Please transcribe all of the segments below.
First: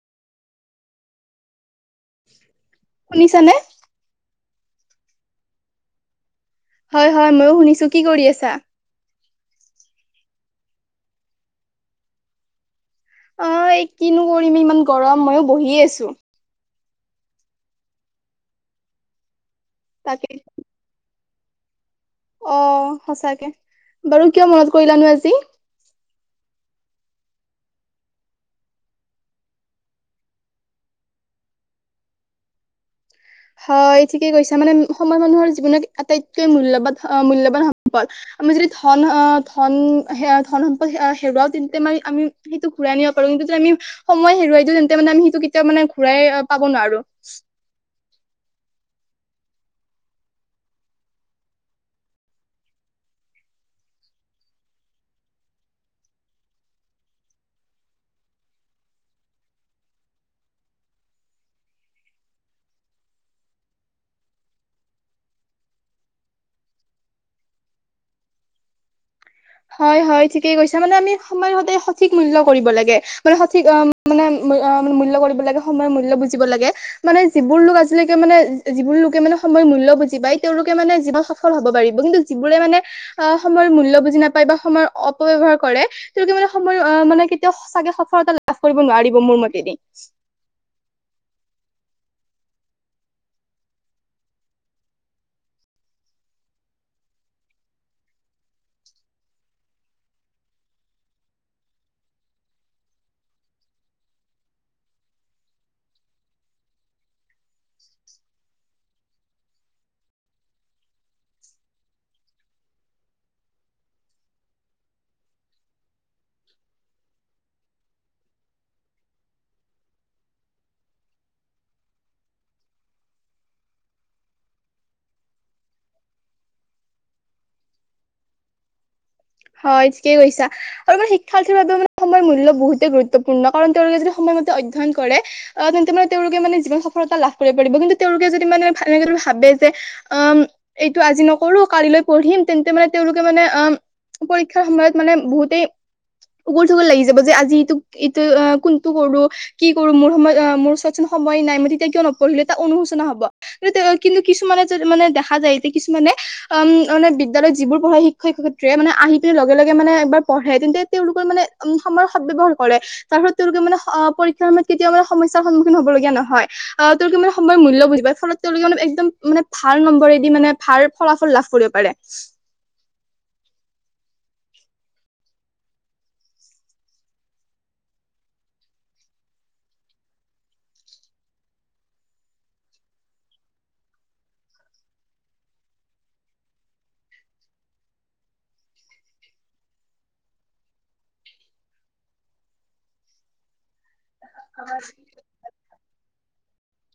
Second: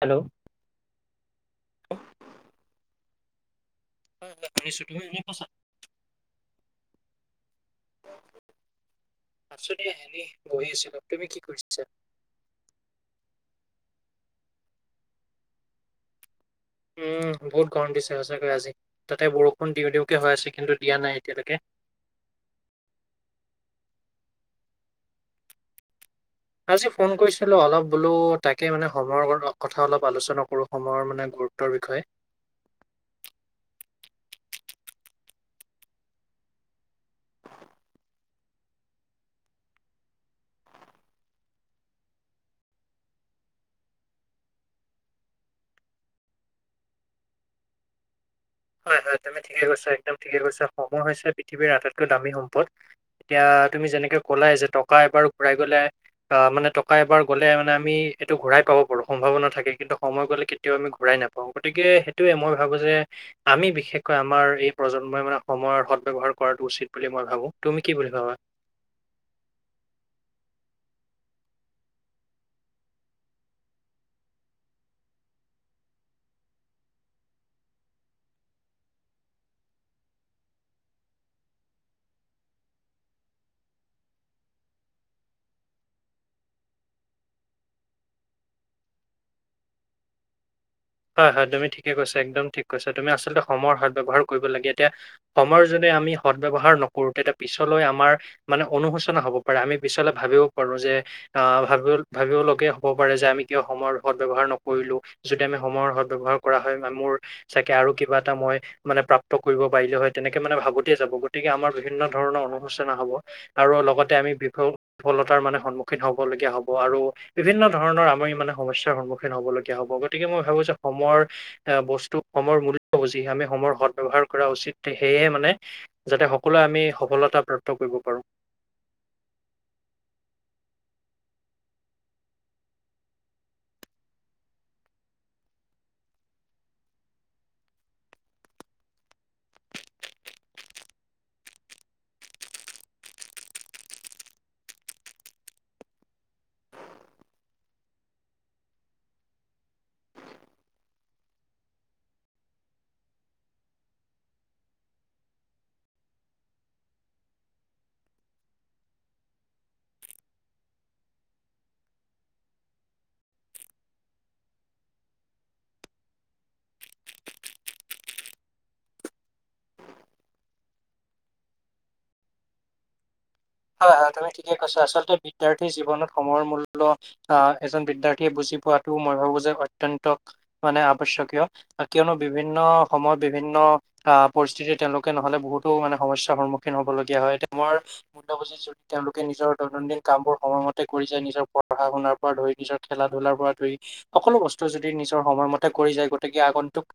Hello. শুনিছানে? মই শুনিছোঁ তুমি শুনা পইচা? হয়, হয় ময়ো শুনিছো কি কৰি আছা? আছতে এনে বহি আছিলা তুমি কি কৰিছা? অ এই কিনো কৰিম ইমান গৰম ময়ো বহিয়ে আছো। উম বহুত গৰম দিছে সঁচাকৈ আজি তাতে বৰষুণ দিওঁ দিওঁকে তাকে হৈ আছে কিন্তু দিয়া নাই। এতকে। অ সঁচাকে বাৰু কিয় মনত কৰিলানো আজি। আজি ফোন কৰিছিলো অলপ বোলো তাকে মানে সময়ৰ কথা অলপ আলোচনা কৰো সময়ৰ মানে গুৰুত্বৰ বিষয়ে। হয় ঠিকেই কৈছা মানে সময় মানুহৰ জীৱন আটাইতকৈ মূল্যবান অ মূল্বান সম্পদ। আমি যদি ধন আহ ধন ধন সম্পদ হেৰুৱাও তেন্তে মমি আমি সেইটো ঘূৰাই আনব পাৰো কিন্ত, আমি সময় হেৰুৱাই দিওঁ তেন্তে মানে আমি সেইটো কেতিয়াও মানে, ঘূৰাই পাব নোৱাৰো। হয়-হয়, তুমি ঠিকে কৈছা, একদম ঠিকে কৈছা। সময় হৈছে পৃথিৱীৰ আটাইতকৈ দামী সম্পদ। এতিয়া তুমি যেনেকে কলাই যে, টকা এবাৰ ঘূৰাই গলে, মানে টকা এবাৰ গলে মানে আমি, এইটো ঘূৰাই পাব পাৰো, সম্ভাৱনা থাকে। কিন্তু সময় গলে কেতিয়াও আমি ঘূৰাই নাপাওঁ। গতিকে সেইটোয়ে, মই ভাবো যে আমি বিশেষকৈ, আমাৰ এই প্ৰজন্মই মানে সময়ৰ সদ ব্যয়ৱহাৰ কৰাটো উচিত বুলি মই ভাবো। তুমি কি বুলি ভাবা?। [inaudible] হয়-হয়, ঠিকেই কৈছা, মানে আমি সময়ৰ সতে সঠিক মূল্য় কৰিব লাগে, মানে সঠিক অ', মানে অ', মানে মূল্য কৰিব লাগে, সময়ৰ মূল্য় বুজিব লাগে। মানে যিবোৰ লোক আজিলৈকে মানে, যিবোৰ লোকে মানে সময়ৰ মূল্য বুজি পাই, তেওঁলোকে মানে জীৱন সফল হব পাৰি। কিন্তু যিবোৰে মানে অ', সময় মূল্য় বুজি নাপ য়, বা সময়ৰ অপ'বিবহাৰ কৰে, তেওঁলোকে মান সময়, মানে কেতিয়াও চাগে সলতা লাভ কৰিব নোৱাৰিব মোৰ [inaudible] [inaudible] হয়-হয়, তুমি ঠিকে কৈছা, একদম ঠিক কৈছা। তুমি আচলতে সময়ৰ সদ ব্যৱহাৰ কৰিব লাগে। এতিয়া, সময়ৰ যোনে আমি সদ ব্যয়ৱহাৰ নকৰো, তেতিয়া পিছলৈ আমাৰ মানে, অনুশোচনা হব পাৰে। আমি পিছলে ভাবিব পাৰো যে আ', ভাব-ভাবিব লগীয়া হব পাৰে যে, আমি কিয় সময়ৰ সদ ব্যৱহাৰ নকৰিলো। যদি আমি সময়ৰ সদ ব্যৱহাৰ কৰা হয় বা মোৰ চাগে, আৰু কিবা এটা মই, মানে প্ৰাপ্ত কৰিব পাৰিলে হয়। তেনেকে মানে ভা তে যাব, গতিকে আমাৰ বিভিন্ন ধৰণৰ অনুসোচনা হব। আৰু লগতে আমি বিফলতাৰ মানে স সন্মুখীন হবলগীয়া হ'ব আৰু বিভিন্ন ধৰণৰ আমি মানে, সমস্যাৰ সন্মুখীন হ'ব লগীয়া হ'ব। গতিকে মই যে, সময়ৰ আ', বস্তু, সময়ৰ মূল্য বুজি আমি সময়ৰ সদ ব্যৱহাৰ কৰা উচিত। সেয়ে মানে যাতে সকলোৱে আমি, সফলতা প্ৰাপ্ত কৰিব পাৰোঁ। হয়, ঠিকেই কৈছা। আৰু মানে শিক্ষাৰ্থীৰ বাবেও মানে, সময়ৰ মূল্য বহুতেই গুৰুত্বপূৰ্ণ। কাৰণ তেওঁলোকে যদি সময়ৰ অধ্যয়ন কৰে, আ', তেন্তে মানে তেওঁলোকে মানে যিৱন সফলতা লাভ কৰিব, কিন্তু তেওঁলোকে যদি মানে ভাবে যে, উম, এইটো আজি নকৰো, কালিলৈ পঢ়িম, তেন্তে মানে তেওঁলোকে মানে অ পৰীক্ষাৰ সময়ত, মানে বহুতেই উগুল থুগুল লাগি যাব, যে আজি ইটো-ইটো, কোনটো কৰো, কি কৰো, মোৰ সময়ত আ', মোৰ ওচৰতচোন সময় নাই। মইে তেতিয়া কিয় নপঢ়িলো, এটা অনুশোচনা হব। কিন্তু কিছুমানে যে, মানে দেখা যায়, এতিয়া কিছুমানে উম, মানে বিদ্যালয়ত যিবোৰ পঢ়াই, শিক্ষয় শ মানে, আহি পিনে লগে লগে মানে এবাৰ পঢ়ে। তেন্তে, তেওঁলোকৰ মানে উম, সময়ৰ সদ ব্যৱহাৰ কৰে। তাৰ পাছত তেওঁলোকে মানে, পৰীক্ষাৰ সময়ত কেতিয়াও মানে, কেতিয়াও সমস্যাৰ সন্মখীন হবলগীয়া নহয়। তেওঁলোকে মানে, সময়ৰ মূল্য বুজি পাই ফলত তেওঁলোকে অলপ একদম মানে, ভাল নম্বৰেদি মানে, ভাল ফলাফল লাভ কৰিব পাৰে। হয়-হয়, তুমি ঠিকে কৈছা। আচলতে বিদ্যাৰ্থীৰ জীৱনত সময়ৰ মূল্য, এজন বিদ্যাৰ্থীয়ে বুজি পোৱাতো মই ভাবো যে, অত্যন্ত, মানে আৱশ্যকীয়, কিয়নো বিভিন্ন সময়ত, বিভিন্ন আ', পৰিস্থিতি তেওঁলোকে নহলে বহুতো মানে, সমস্যাৰ সন্মুখীন হবলগীয়া হয়। [unintelligible] তেওঁলোকে নিজৰ দৈনন্দিন কামবোৰ সময়মতে কৰি যায়, নিজৰ পঢ়া শুনাৰ পৰা ধৰি, নিজৰ খেলা ধুলাৰ পৰা ধৰি, সকলো বস্তু যদি নিজৰ সময়মতে কৰি যায়, গতিকে আগ ন্তুক,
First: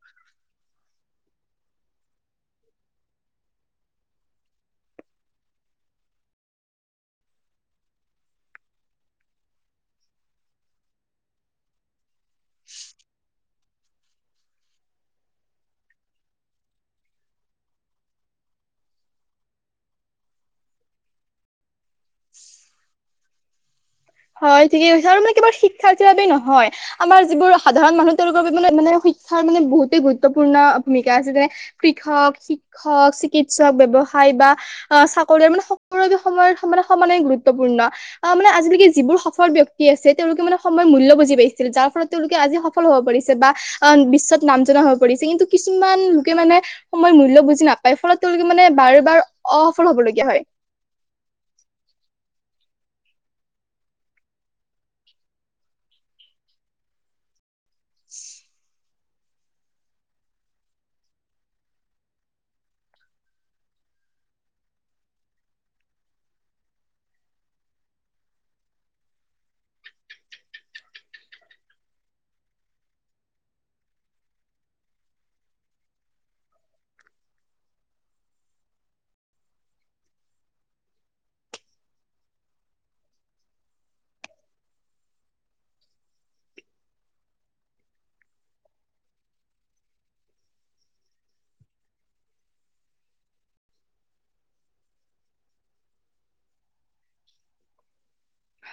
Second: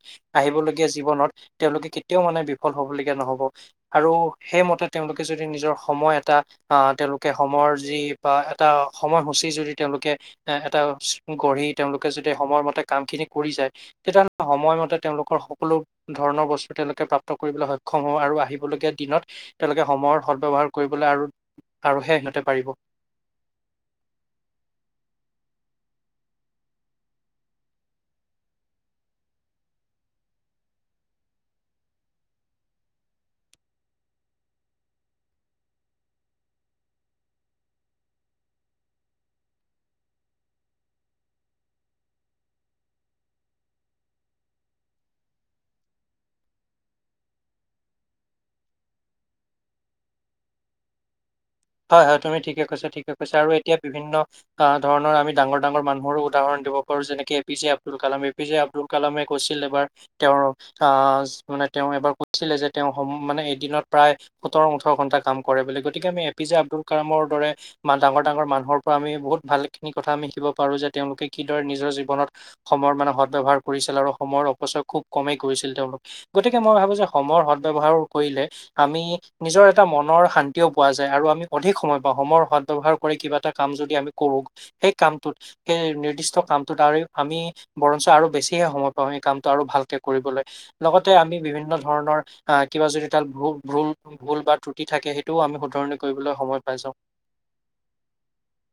আহিবলগীয়া জীৱনত, তেওঁলোকে কেতিয়াও মানে বিফল হবলগীয়া নহব। আৰু সেইম তে, তেওঁলোকে যদি নিজৰ স সময় এটা, আহ, তেওঁলোকে সময়ৰ যি বা এটা, সময়সূচী যদি তেওঁলোকে এ-এটা গঢ়ি, তেওঁলোকে যদি সময়মতে কাম খিনি কৰি যায় তেতিয়াহ'লে, সময়মতে তেওঁলোকৰ সকলো ধৰণৰ, বস্তু তেওঁলোকে প্ৰাপ্ত কৰিবলৈ সক্ষম হব। আৰু আহিবলৈ দিনত, তেওঁলোকে সময়ৰ সদ ব্যৱহাৰ ক বলৈ, আৰু-অৰুহে, সিহঁতে পাৰিব। হয়, ঠিকে কৈছে। আৰু মানে কেৱল শিক্ষাৰ্থীৰ বাবে নহয়, আমাৰ যিবোৰ সাধাৰণ মানুহ তেওঁলোকৰ বাবে মানে-মানে শিক্ষাৰ মানে বহুতেই গুৰুত্বপূৰ্ণ, ভূমিকা আছে যেনে, কৃষক, শিক্ষক, চিকিৎসক, ব্যৱসা য়, বা অ', চাকৰি। মানে সকলোলৈ সময়ৰ মানে, সমানে গুৰুত্বপূৰ্ণ। আহ, মানে আজিলৈকে যি যিবোৰ সফল ব্যক্তি আছে, তেওঁলোকে মানে, সময়ৰ মূল্য বুজি পাইছিল। যাৰ ফলত, তেওঁলোকে আজি সফল হব পৰিছে। বা, আ। বিশ্বত নাম জনা হৈ পৰিছে। কিন্তু কিছুমান, লোকে মানে, সময়ৰ মূল্য বুজি নাপায়। ফলত তেওঁলোকে মানে বাৰ বাৰ অসফল হবলগীয়া হয়। [inaudible] হয়-হয়, তুমি ঠিকে কৈছা, ঠিকে কৈছা, আৰু এতিয়া বিভিন্ন, আহ, ধৰণৰ আমি ডাঙৰ ডাঙৰ মানুহৰো উদাহৰণ দিব পাৰো যেনেক A P J Abdul Kalam A P J Abdul কালামে কৈছিল এবাৰ তেওঁৰ আহ মানে তেওঁ এবাৰ কৈছিলে যে তেওঁ সম মানে এদিনত প্ৰায় সোতৰ ওঠৰ ঘণ্টা কাম কৰে বুলি গতিকে আমি পি জে আব্দুল কালামৰ দৰে ডাঙৰ ডাঙৰ মানুহৰ পৰা আমি বহুত ভাল খিনি কথা আমি শিকিব পাৰো যে তেওঁলে কিদৰে নিজৰ জীৱনত সময়ৰ মানে সদ ব্যয়ৱহাৰ কৰিছিল আৰু সময়ৰ অপচয় খুব কমেই কৰিছিল তেওঁলোক গতিকে মই ভাবো যে সময়ৰ সদবৱহাৰ কৰিলে আমি নিজৰ এটা মনৰ শান্তিও পোৱা যায় আৰু আমি অধিক সময় বা সময়ৰ হদ ব্যৱহাৰ কৰি কিবা এটা কাম যদি আমি কৰো সেই কামটোত সেই নিৰ্দিষ্ট কামটোত আমি বৰঞ্চ আৰু বেছিহে সময় পাওঁ সেই কামটো আৰু ভালকে কৰিবলৈ লগতে মি বিভিন্ন ধৰণৰ কিবা যদি ত ভ ভ ভ বা ত্ৰুি থাকে সেইটোও আ ণ কৰিবলৈ সময় পাই যাওঁ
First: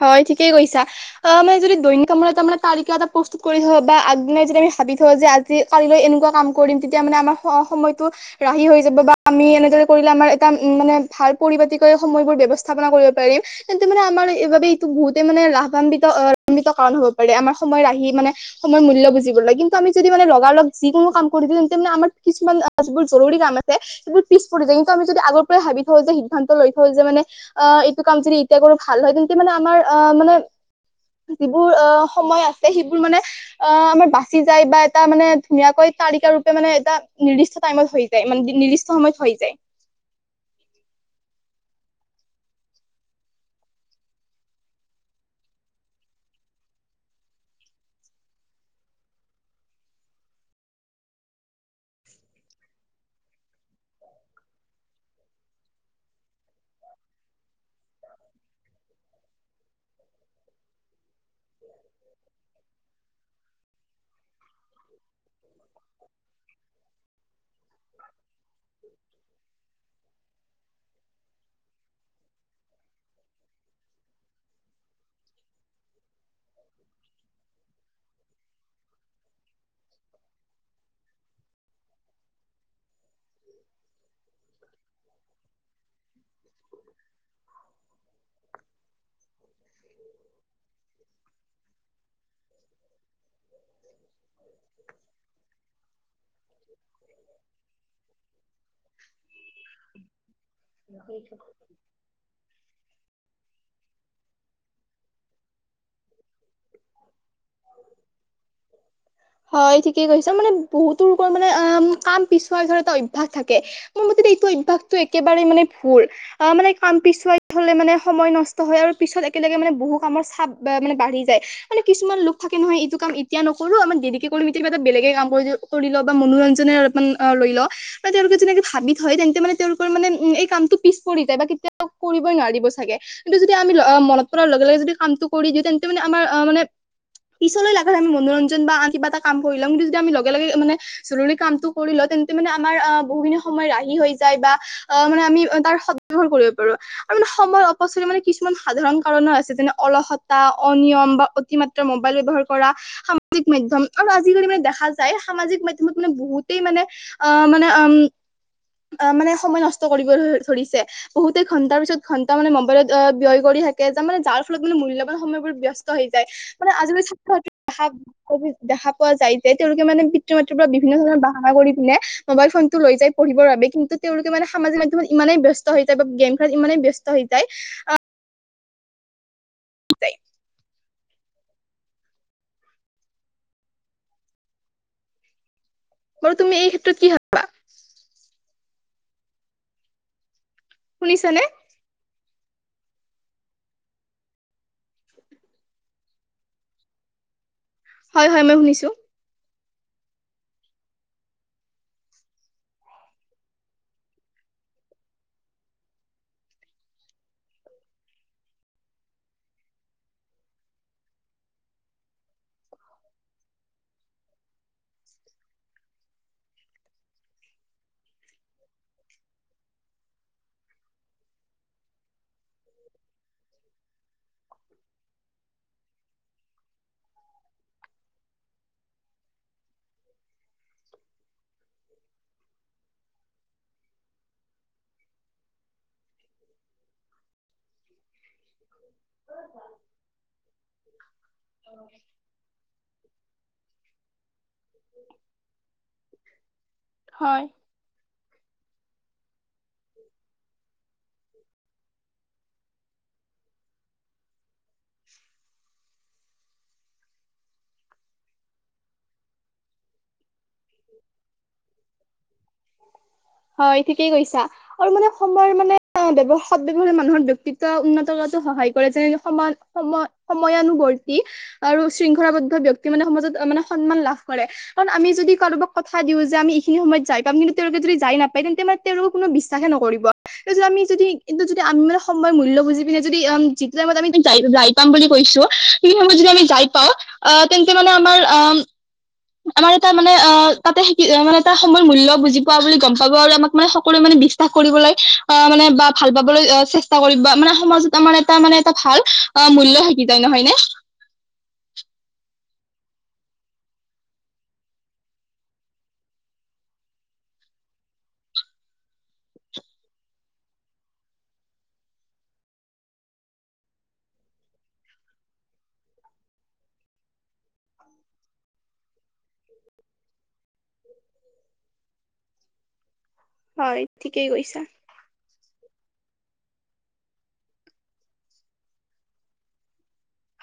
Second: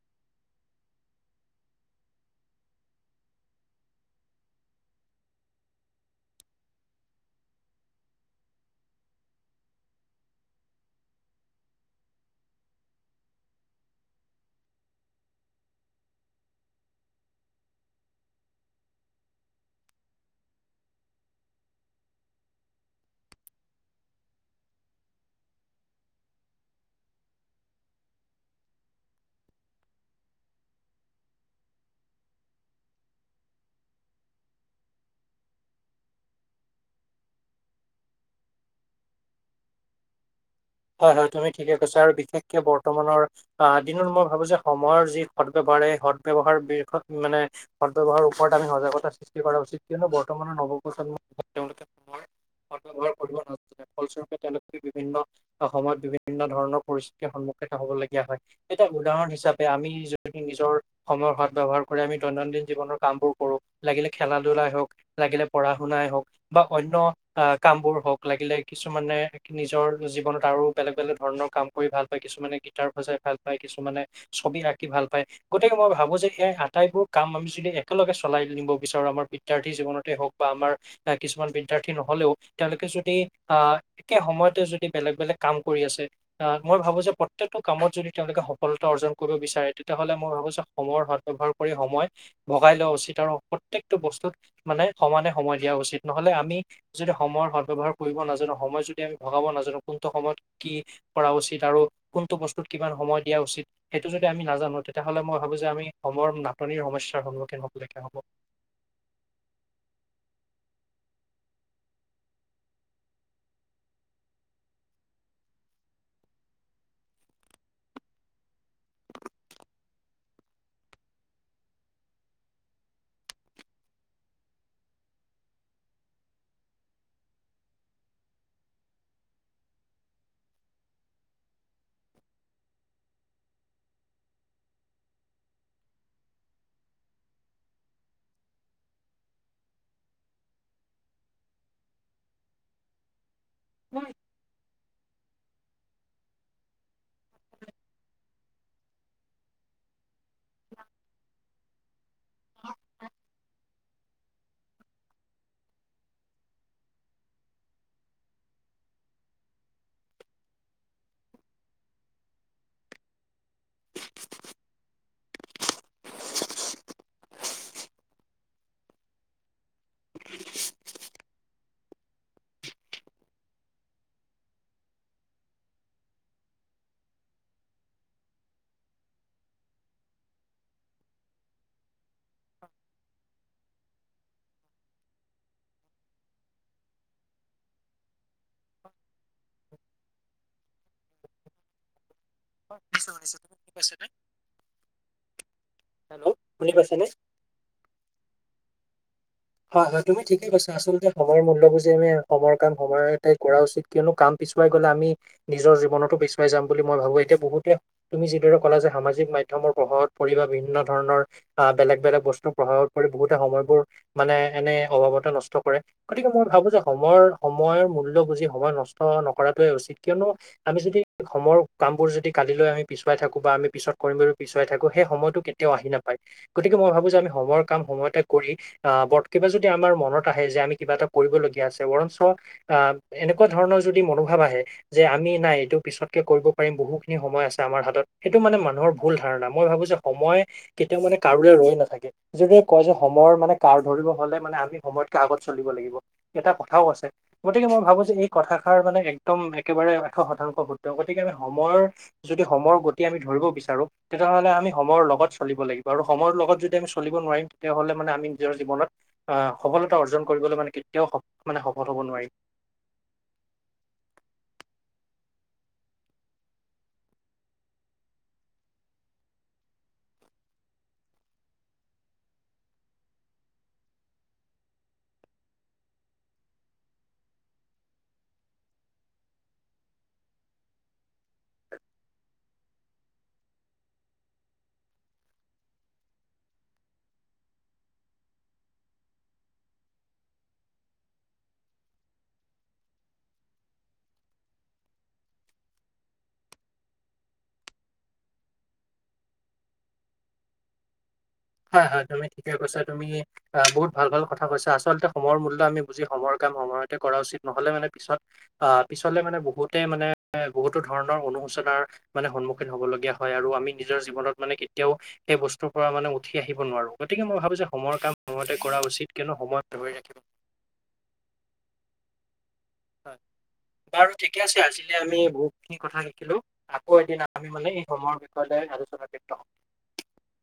হয় ঠিকেই কৈছা অ মানে যদি দৈনিক কামমূল্যত তাৰমানে তালিকা এটা প্ৰস্তুত কৰি থ বা আগদিনাই যদি আমি ভাবি থওঁ যে আজি কালিলৈ এনেকুৱা কাম কৰিম তেতিয়া মানে আমাৰ সময়তটো ৰাহি হৈ যাব বা আমি এনে ৰে কৰিলে আমাৰ এটা উম মানে ভাল পৰিপাতিকৈ সময় বোৰ ব্যৱস্থাপনা কৰিব পাৰিম তেন্তে মানে আমাৰ স এইবাবে এইটো বহুতে মানে লাভান্বিতভান্বিত কাৰণ হ'ব পাৰে আমাৰ সময় আহি মানে সময়ৰ মূল্য বুজিব কিন্তু আমি যদি মানে লগা লগগ য কোনো কাম কৰি দো তেন্তে মানে আমাৰ কিছুমান যিবোৰ জৰুৰী কাম আছেোৰ য কিন্তু আমি যদি আগৰ পৰাই ভাবি থওঁ যে সিদান্ত লৈ থওঁ যে মানে অ এইটো কাম যদি এতিয়া কৰো ভাল হয় তেন্ত মানে আমাৰ অ', মানে যিবোৰ অ', সময় আছে সেইবোৰ মানে অ', আমাৰ বাচি যায় বা এটা মানে ধুনীয়াকৈ তালিকা ৰূপে মানে এটা নিৰ্দিষ্ট টাইমত হৈ যায় মান নিৰ্দিষ্ট সময়ত হৈ যায়। [inaudible] হয়, হয় তুমি ঠিকে কৈছা আৰু বিশেষকে বৰ্তমানৰ অ দিনত মই ভাবো যে সময়ৰ যি সদ্ব্যৱহাৰ সদব্যৱহাৰ মানে সদব্যহাৰ ওপৰত আমি সজাগতা সৃষ্টি কৰা উচিত কিয়ো বৰ্তমানৰ নৱ প্ৰজন্মৰ তেওঁলোকেৰ ব্যৱহাৰ কৰিব নে ফলস্বৰূপে তেওঁলোকে বিভিন্ন অসময়ত বিভিন্ন ধৰণৰ পৰিস্থিতিৰ সন্মুখীন হব লগগীয়া হয় এতিটা উদাহৰণ হিচাপে আমি যদি নিজৰ সময়ৰ সদ ব্যৱহাৰ কৰি আমি দৈনন্দিন জীৱনৰ কাম বোৰ কৰো লাগিলে খেলা ধলাাই হওক লাগিলে পঢা শুনা বা অন্য কাম বোৰ হক লাগিলে কিছুমানে নিজৰ জীৱনত আৰু বেলেগ বেলেগ ধৰণৰ কাম কৰি ভাল পায় কিছুমানে গিটাৰ বজাই ভাল পায় কিছুমানে ছবি আঁকি ভাল পায়। গতিকে মই ভাবো যে এই আটাইবোৰ কাম আমি যদি একেলগে চলাই নিব বিচাৰো আমাৰ বিদ্যাৰ্থী জীৱনতে হওক বা আমাৰ কিছুমান বিদ্যাৰ্থী নহলেও তেওঁলোকে যদি আহ একে সময়তে যদি বেলেগ বেলেগ কাম কৰি আছে আহ মই ভাবো যে প্ৰত্যেকটো কামত যদি তেওঁলোকে সফলতা অৰ্জন কৰিব বিচাৰে তেতিয়া তে হলে মই ভাবো যে সময়ৰ সদ ব্যৱহাৰ কৰি সময় ভগাই লোৱা উচিত আৰু প্ৰত্যকটো বস্তুত মানে সমানে সময় দিয়া উচিত নহলে আমি যদি সময়ৰ সদব্যৱহাৰ কৰিব নাজানো সময় যদি আমি ভগাব নাজানোঁ কোনটো সময়ত কি কৰা উচিত আৰু কোনটো বস্তুত কিমান সময় দিয়া উচিত সেইটো যদি আমি নাজানো তেতিয়াহ'লে মই ভাবো যে আমি সময়ৰ নাটনিৰ সমস্যা হয় ঠিকেই কৈছা মানে বহুতোৰ মানেম কাম পিছোৱাৰ ধৰা এটা অভ্যাস থাকে মোৰ মতে এইটো অভ্যাসতটো একেবাৰে মানে ভুৰ অ', মানে কাম পিছুৱাই থলে মানে সময় নষ্ট হয় আৰু পিছত একেলগে মানে বহু কামৰ চা মানে বাঢ়ি য মানে কিছুমান লোক থাকে নহয় এইটো কাম এতিয়া নকৰো আমাৰ দেৰিকে কৰিম এতিয়া কিবাটা বেলেগে কাম কৰি কৰি লওঁ বা মনোৰঞ্জ আপ তেওঁলোকে যেনে ভাবি থয় তেন্তে মানে তেওঁলোকৰ মানে উ এই কামটো পিছ পৰি যায় বা কেয়া কৰিব মাৰিব চাগে কিন্তু যদি আমি মনত পৰাৰ লগে লগে যদি কামটো কৰি দিওঁ তেন্তে মানে আমাৰ মানে পিছলৈ লগাগে আমি মনোৰঞ্জন বা কিবা এটা কাম কৰি ল'ম কিন্ত যদি আমি লগে লগে মানে জৰুৰ কামটো কৰি লয় তেন্তে মানে আমাৰ অ', বহুখিনি সময় ৰাহি হৈ যায় বা অ', মানে আমি তাৰ স [unintelligible] কৰিব পাৰো আৰু মানে সময় অপচয় মানে কিছুমান সাধাৰণ কাৰণো আছে যেনে অলস অনিয়ম বা অতিমাত্ৰ মোবাইলব্যবহাৰ কৰা সামাজিক মাধ্যম আৰু আজিকালি মানে দেখা যায় সামাজিক মাধ্যত মানে বহুতেই মানে মানে অ', মানে উ অ', মানে সময় নষ্ট কৰিব ধৰিছে বহুতে ঘন্টাৰ পিছত ঘন্টা মানে মোবাইলত ব্যয় কৰি থাকে যে মানে যাৰ ফলত মানে মূল্যৱান সময়বোৰ ব্যস্ত হৈ যায় মানে আজিলৈ ছাত্ৰ ছাত্ৰী দেখা পোৱা যায় যে, তেওঁলোকে মানে পিতৃ মাতৃৰ পৰা বিভিন্ন ধৰণৰ বাহনা কৰি পিনে মোবাইল ফোনটো লৈ যায়। পঢ়িবৰ বাবে, কিন্তু তেওঁলোকে মানে সামাজিক মাধ্যমত ইমানেই ব্যস্ত হৈ যায় বা গেম খেলত ইমানেই ব্যস্ত হৈ যায় বাৰু তুমি এই ক্ষেত্ৰত কি ভাবা? [inaudible] শুনিছা নে? অ', শুনিছোঁ শুনিছোঁ, তুমি শুনি পাইছানে? হেল্ল' শুনি পাইছেনে? হয়, হয়, মই শুনিছো। হয়, হয়, তুমি ঠিকেই কৈছা, আচলতে সময়ৰ মূল্য বুজি আমি সময়ৰ কাম সময়তেই কৰা উচিত। কিয়নো কাম পিছুৱাই গ'লে আমি নিজৰ জীৱনতো পিছুৱাই যাম বুলি মই ভাবো, এতিয়া বহুতে তুমি যিদৰে কলা যে সামাজিক মাধ মাধ্যমৰ প্ৰভাৱত পৰি বা বিভিন্ন ধৰণৰ অহ বেলেগ বেলেগ বস্তু প্ৰভাৱত পৰি বহুতে সময়বোৰ মানে এনেই অভাৱতে নষ্ট কৰে, গতিকে মই ভাবো যে সময়ৰ সময়ৰ মূল্য বুজি সময় নষ্ট নকৰাটোৱে উচিত, কিয়নো আমি যদি সময়ৰ কামবোৰ যদি কালিলৈ আমি পিছুৱাই থাকো বা আমি পিছত কৰি পিছুৱাই থাকো, সেই সময়তো কেতিয়াও আহি নাপায়। গতিকে মই ভাবো যে আমি সময়ৰ কাম সময়তে কৰি অহ, বৰ [unintelligible] কিবা যদি আমাৰ মনত আহে, যে আমি কিবা এটা কৰিবলগীয়া আছে, বৰঞ্চ সেনেকুৱা ধৰণৰ যদি মনোভাৱ আহে, যে আমি নাই এইটো পিছতকে কৰিব পাৰিম বহুখিনি সময় আছে আমাৰ হাতত। সেইটো মানে মানুহৰ ভুল ধাৰণা, মই ভাবো যে সময় কেতিয়াও মানে কাৰোলে ৰৈ নাথাকে, যদি কয় যে সময়ৰ মানে পাৰ ধৰিব হলে মানে, আমি সময়তকে আগত চলিব লাগিব। এটা কথাও আছে হয় গতিকে মই ভাবো এই কথাষাৰ মানে একদম একেবাৰে এশ শতাংশ ত গতিকে আমি সময়ৰ যদি সময়ৰ গতি আমি ধৰিব বিচাৰো, তেতিয়াহলে আমি সময়ৰ লগত চলিব লাগিব। সময়ৰ লগত যদি আমি চলিব নোৱাৰিম, তেতিয়াহ'লে মানে আমি নিজৰ জীৱনত সফলতা অৰ্জন কৰিবলৈ মানে কেতিয়াও মানে সফল হ'ব নোৱাৰিম। হয় ঠিকেই কৈছা আৰু মানে সময়ৰ মানে ব্যৱহা সদব্যবহাৰ মানুহৰ ব্যক্তিত্ব উন্নত কৰাতো সহায় কৰে, যেনেকে সমান সময় সময়ানুবৰ্তি আৰু শৃংখলাবদ্ধ ব্যক্তি মানে সমাজত মানে সন্মান লাভ কৰে। কাৰণ আমি যদি কাৰোবাক কথা দিও, যে আমি এইখিনি সময়ত যাই পাম, কিন্তু তেওঁলোকে যদি যাই নাপাই, তেন্তে মানে তেওঁলোকক কোনোও বিশ্বাসেই নকৰিব। তাৰ আমি যদি কিন্তু যদি আমি মানে সময়ৰ মূল্য বুজি পিনে যদি অম যিটো টাইমত আমি য যাই পাম বুলি কৈছো সেই সময়ত যদি আমি যাই পাওঁ, আ তেন্তে মানে আমাৰ আ আমাৰ এটা মানে অ তাতে শি মানে তাৰ সময়ৰ মূলয় বুজি পোৱা বুলি গম পাব আৰু আমাক মানে সকলোৱে মানে বিশ্বাস কৰিবলৈ অ', মানে বা ভাল পাবলৈ চেষ্টা কৰিব, মানে সমাজত আমাৰ এটা মানে এটা ভাল অহ মূল্য থাকিব। [unintelligible] নহয়নে? [unintelligible] হয় হয়, তুমি ঠিকেই কৈছা, তুমি অ বহুত ভাল ভাল কথা কৈছা। আচলতে সময়ৰ মূল্য আমি বুজি সময়ৰ কাম সময়তে কৰা উচিত, নহলে মানে পিছত অ পিছলে মানে বহুতে মানে বহুতো ধৰণৰ সমলোচনাৰ মানে সন্মুখীন হ'ব লগগীয়া হয় আৰু আমি নিজৰ জীৱনত মানে কেতিয়াও সেই বস্তুৰ পৰা মানে উঠি আহিব নোৱাৰো, গতিকে মই ভাবো যে সময়ৰ কাম সময়তে কৰা উচিত, কিয়নো সময় ধৰি ৰাখিব [unintelligible] হয়, হয় বাৰু ঠিকেই আছে, কৈছা আজিলে আমি বহু খিনি কথা শিকিলো, আকৌ এদিন আমি মানে এই সময়ৰ বিষয়তেই আলোচনাত লিপ্ত হম।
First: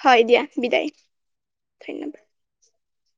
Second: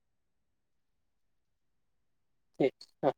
হয় দিয়া, বিদায়, ধন্যবাদ। অ।